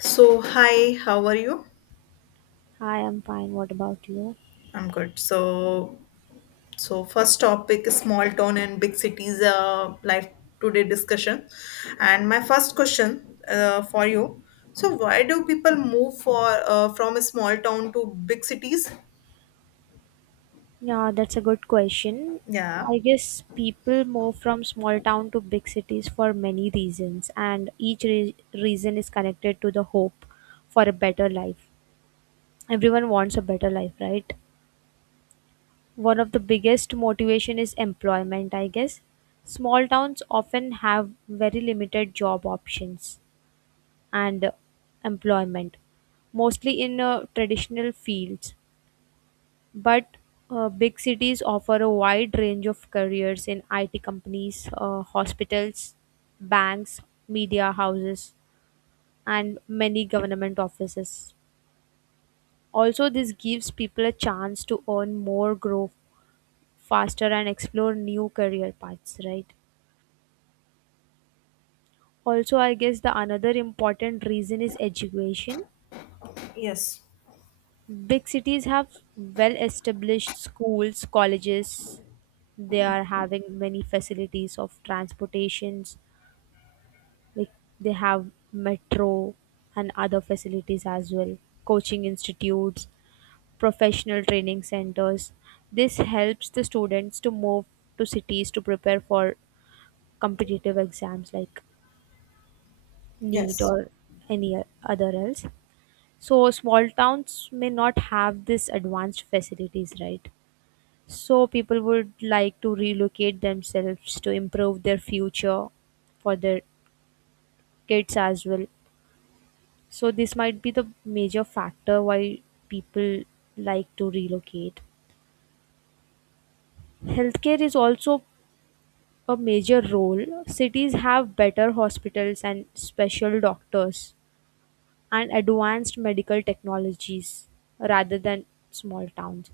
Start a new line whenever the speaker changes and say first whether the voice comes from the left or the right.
left: So, hi, how are you?
right: Hi, I'm fine. What about you?
left: I'm good. So, first topic is small town and big cities life today discussion. And my first question for you. So, why do people move for from a small town to big cities?
right: Yeah, that's a good question.
left: Yeah.
right: I guess people move from small town to big cities for many reasons, and each reason is connected to the hope for a better life. Everyone wants a better life, right? One of the biggest motivation is employment, I guess. Small towns often have very limited job options and employment, mostly in traditional fields. But big cities offer a wide range of careers in IT companies, hospitals, banks, media houses, and many government offices. Also, this gives people a chance to earn more, grow faster, and explore new career paths, right? Also, I guess the another important reason is education.
left: Yes.
right: Big cities have well established schools, colleges, they are having many facilities of transportations like they have metro and other facilities as well, coaching institutes, professional training centers. This helps the students to move to cities to prepare for competitive exams like NEET
left: Yes.
right: or any other else. So small towns may not have this advanced facilities, right? So people would like to relocate themselves to improve their future for their kids as well. So this might be the major factor why people like to relocate. Healthcare is also a major role. Cities have better hospitals and special doctors and advanced medical technologies rather than small towns.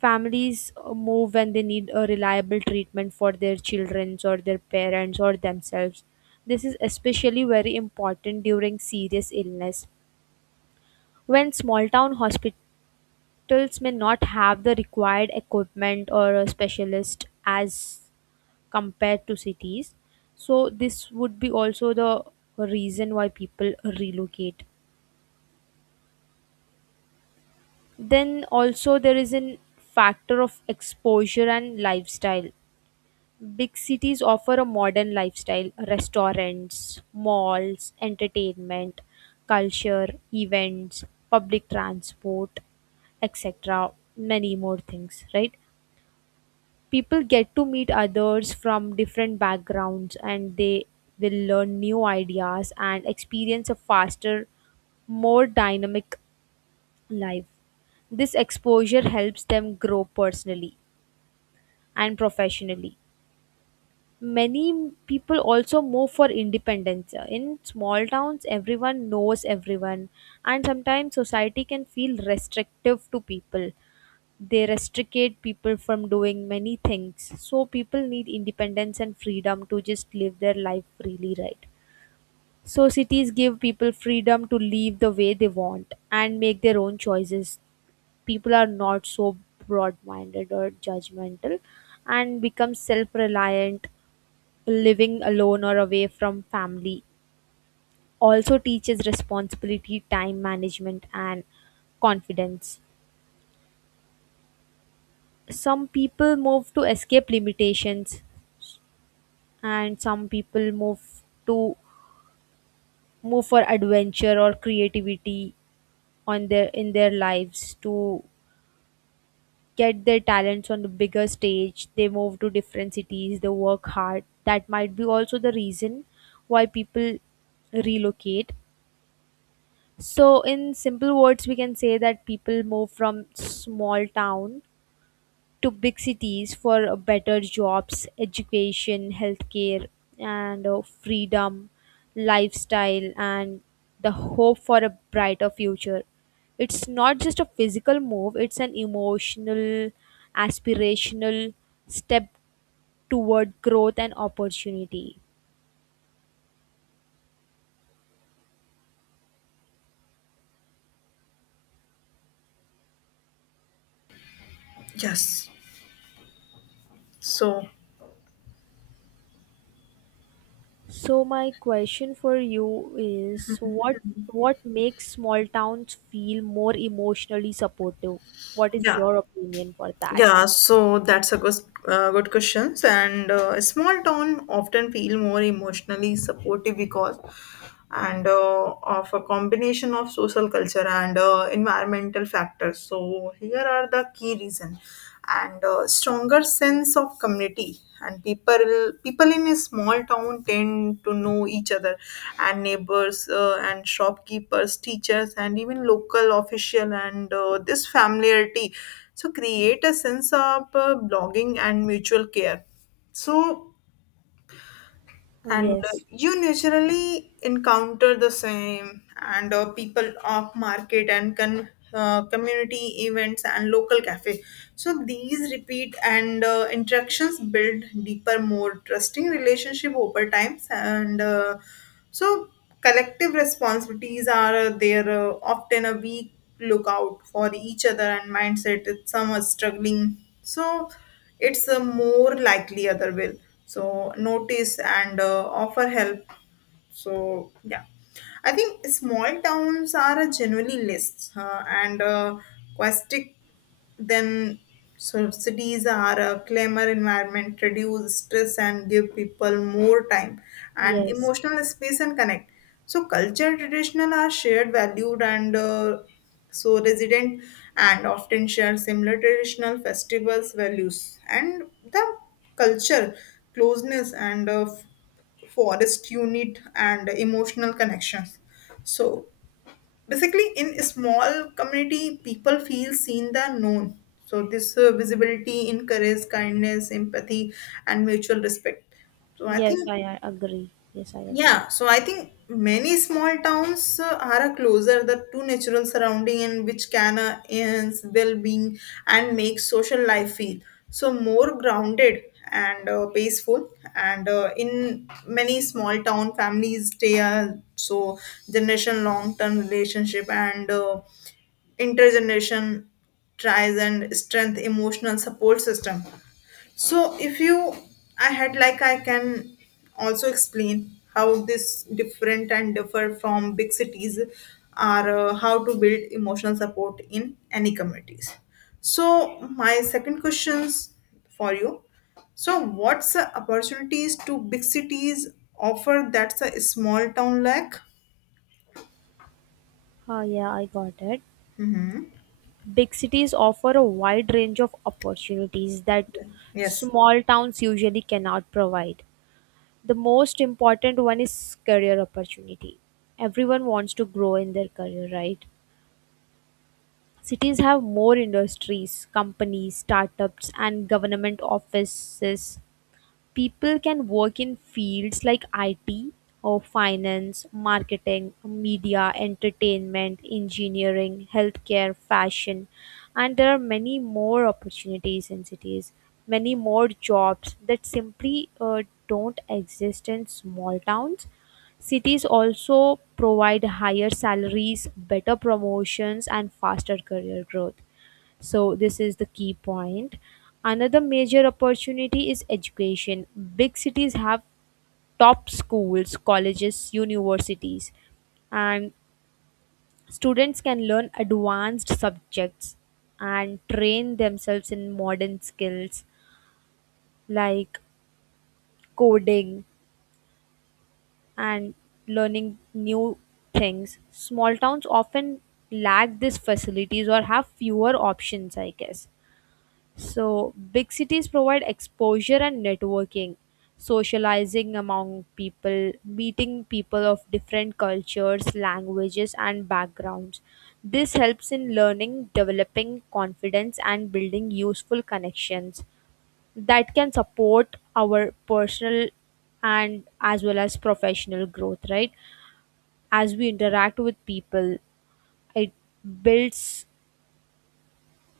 right: Families move when they need a reliable treatment for their children or their parents or themselves. This is especially very important during serious illness. When small town hospitals may not have the required equipment or a specialist as compared to cities, so this would be also the reason why people relocate. Then also there is an factor of exposure and lifestyle. Big cities offer a modern lifestyle, restaurants, malls, entertainment, culture, events, public transport, etc, many more things, right? People get to meet others from different backgrounds and they will learn new ideas and experience a faster, more dynamic life. This exposure helps them grow personally and professionally. Many people also move for independence. In small towns everyone knows everyone, and sometimes society can feel restrictive to people, they restrict people from doing many things. So people need independence and freedom to just live their life freely, right? So cities give people freedom to live the way they want and make their own choices. People are not so broad-minded or judgmental and become self-reliant. Living alone or away from family also teaches responsibility, time management, and confidence. Some people move to escape limitations, and some people to move for adventure or creativity on their in their lives to get their talents on the bigger stage. They move to different cities, they work hard, that might be also the reason why people relocate. So in simple words we can say that people move from small town to big cities for better jobs, education, healthcare, and freedom, lifestyle, and the hope for a brighter future. It's not just a physical move, it's an emotional, aspirational step toward growth and opportunity.
left: Yes. So,
right: So my question for you is what makes small towns feel more emotionally supportive? What is
left: yeah.
right: your opinion for that?
left: Yeah, so that's a good questions. And a small town often feel more emotionally supportive because and of a combination of social culture and environmental factors, so here are the key reason. And Stronger sense of community, and people in a small town tend to know each other and neighbors, and shopkeepers, teachers, and even local official, and this familiarity so create a sense of belonging and mutual care. So and
right: Yes.
left: you naturally encounter the same, and people off market, and community events and local cafe. So these repeat and interactions build deeper, more trusting relationship over time, so, collective responsibilities are there, often a weak lookout for each other and mindset. If some are struggling, so it's a more likely other will. So, notice and offer help. So yeah, I think small towns are a generally less and aquatic then, so cities are a clamor environment, reduce stress and give people more time and
right: Yes,
left: emotional space and connect. So culture traditional are shared valued, and so resident and often share similar traditional festivals, values, and the culture closeness, and forest unit and emotional connections. So basically in a small community people feel seen than known. So this visibility encourages kindness, empathy, and mutual respect. So I
right: yes,
left: think,
right: I agree. Yes, I agree.
left: yeah, so I think many small towns are a closer the to natural surrounding, and which can enhance well-being and make social life feel so more grounded and peaceful. And In many small town families stay so generation long-term relationship, and intergeneration tries and strength emotional support system. So if you, I had like I can also explain how this different and differ from big cities are, how to build emotional support in any communities. So my second questions for you. So what's the opportunities to big cities offer that's a small town lack?
right: Oh, yeah, I got it. Big cities offer a wide range of opportunities that
left: Yes.
right: small towns usually cannot provide. The most important one is career opportunity. Everyone wants to grow in their career, right? Cities have more industries, companies, startups, and government offices. People can work in fields like IT or finance, marketing, media, entertainment, engineering, healthcare, fashion, and there are many more opportunities in cities, many more jobs that simply don't exist in small towns. Cities also provide higher salaries, better promotions, and faster career growth. So, this is the key point. Another major opportunity is education. Big cities have top schools, colleges, universities, and students can learn advanced subjects and train themselves in modern skills like coding and learning new things. Small towns often lack these facilities or have fewer options, I guess. So, big cities provide exposure and networking, socializing among people, meeting people of different cultures, languages, and backgrounds. This helps in learning, developing confidence, and building useful connections that can support our personal and as well as professional growth, right? As we interact with people, it builds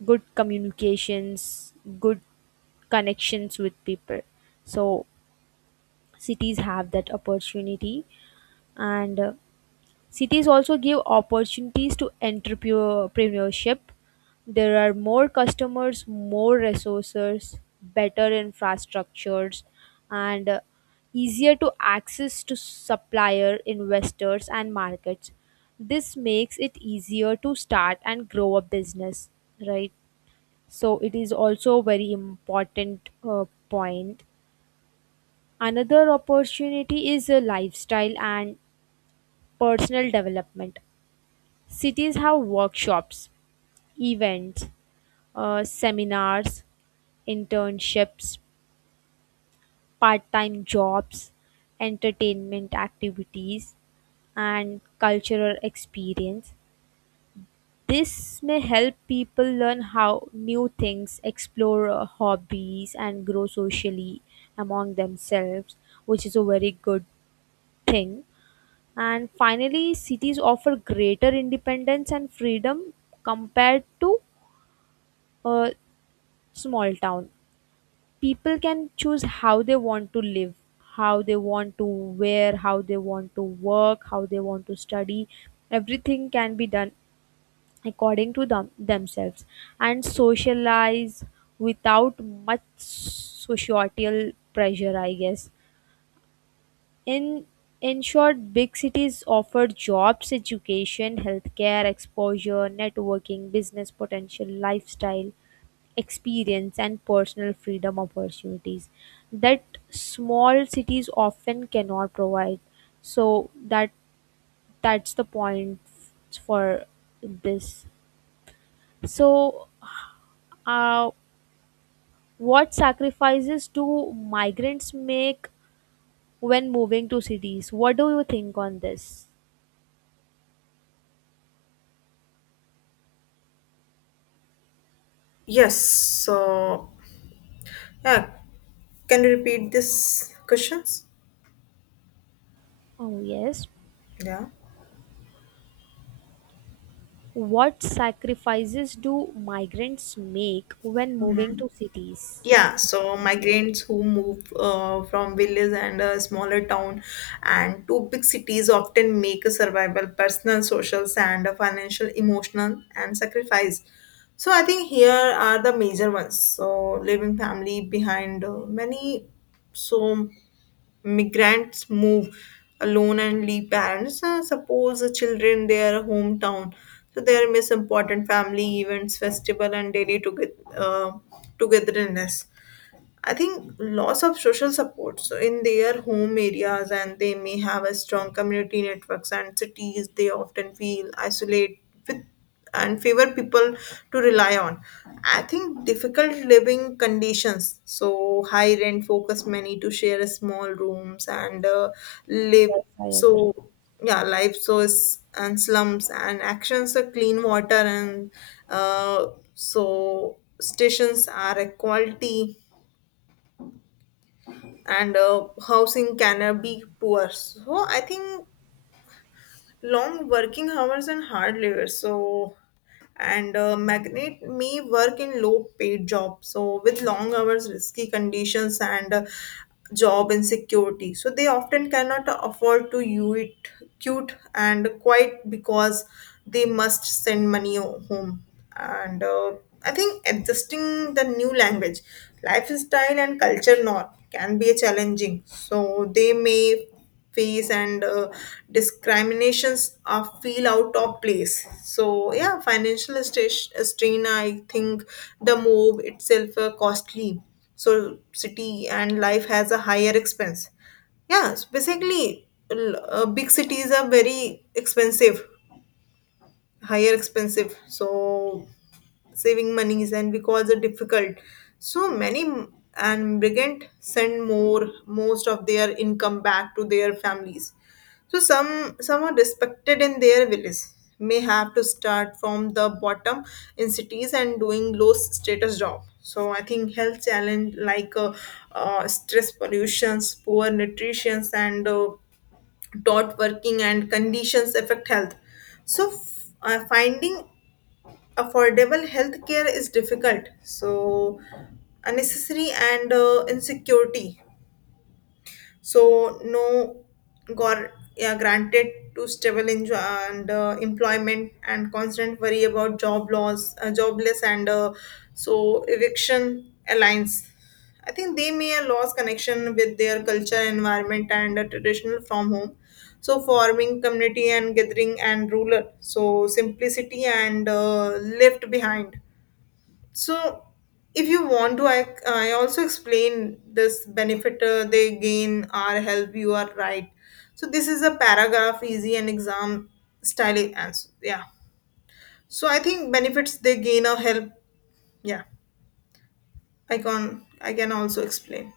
right: good communications, good connections with people, so cities have that opportunity. And cities also give opportunities to entrepreneurship. There are more customers, more resources, better infrastructures, and easier to access to supplier investors and markets. This makes it easier to start and grow a business, right? So it is also a very important point. Another opportunity is a lifestyle and personal development. Cities have workshops, events, seminars, internships, part time jobs, entertainment activities, and cultural experience. This may help people learn how new things, explore hobbies, and grow socially among themselves, which is a very good thing. And finally, cities offer greater independence and freedom compared to a small town. People can choose how they want to live, how they want to wear, how they want to work, how they want to study. Everything can be done according to them themselves and socialize without much societal pressure, I guess. In in short, big cities offer jobs, education, healthcare, exposure, networking, business potential, lifestyle, experience, and personal freedom opportunities that small cities often cannot provide. So that's the point for this. So, uh, what sacrifices do migrants make when moving to cities? What do you think on this?
left: Yes. So yeah, can you repeat this questions?
right: Oh yes.
left: Yeah.
right: What sacrifices do migrants make when moving to cities?
left: Yeah, so migrants who move from villages and a smaller town and to big cities often make a survival, personal, social, and a financial, emotional, and sacrifice. So I think here are the major ones. So leaving family behind, many so migrants move alone and leave parents. Suppose the children their hometown, so they miss important family events, festival, and daily together, uh, togetherness. I think loss of social support. So in their home areas and they may have a strong community networks, and cities they often feel isolate with and favor people to rely on. I think difficult living conditions. So high rent focus many to share small rooms and live,
right: Yes, I agree.
left: so yeah life source and slums and actions are clean water and uh, so stations are equality and housing can be poor. So I think long working hours and hard labor. So and magnate may work in low paid jobs, so with long hours, risky conditions, and job insecurity, so they often cannot afford to you it cute and quite because they must send money home, and I think adjusting the new language, lifestyle, and culture norm can be challenging, so they may face and discriminations are feel out of place. So yeah, financial strain. I think the move itself costly, so city and life has a higher expense. Yeah, basically, big cities are very expensive, higher expensive, so saving monies and because it's difficult. So and brigand send more most of their income back to their families. So some are respected in their village, may have to start from the bottom in cities and doing low status job. So I think health challenge like stress, pollutions, poor nutrition, and dot working and conditions affect health. So finding affordable health care is difficult. So unnecessary and insecurity, so no yeah, granted to stable enjo- and employment and constant worry about job loss, jobless, and so eviction alliance. I think they may have lost connection with their culture, environment, and traditional from home. So forming community and gathering and ruler. So simplicity and left behind. So, if you want to, I also explain this benefit they gain or help, you are right. So, this is a paragraph, easy and exam style answer. Yeah. So, I think benefits they gain or help. Yeah. I can also explain.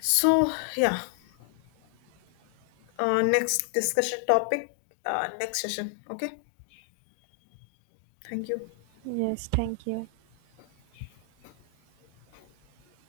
left: So, yeah. Next discussion topic, next session. Okay. Thank you.
right: Yes, thank you.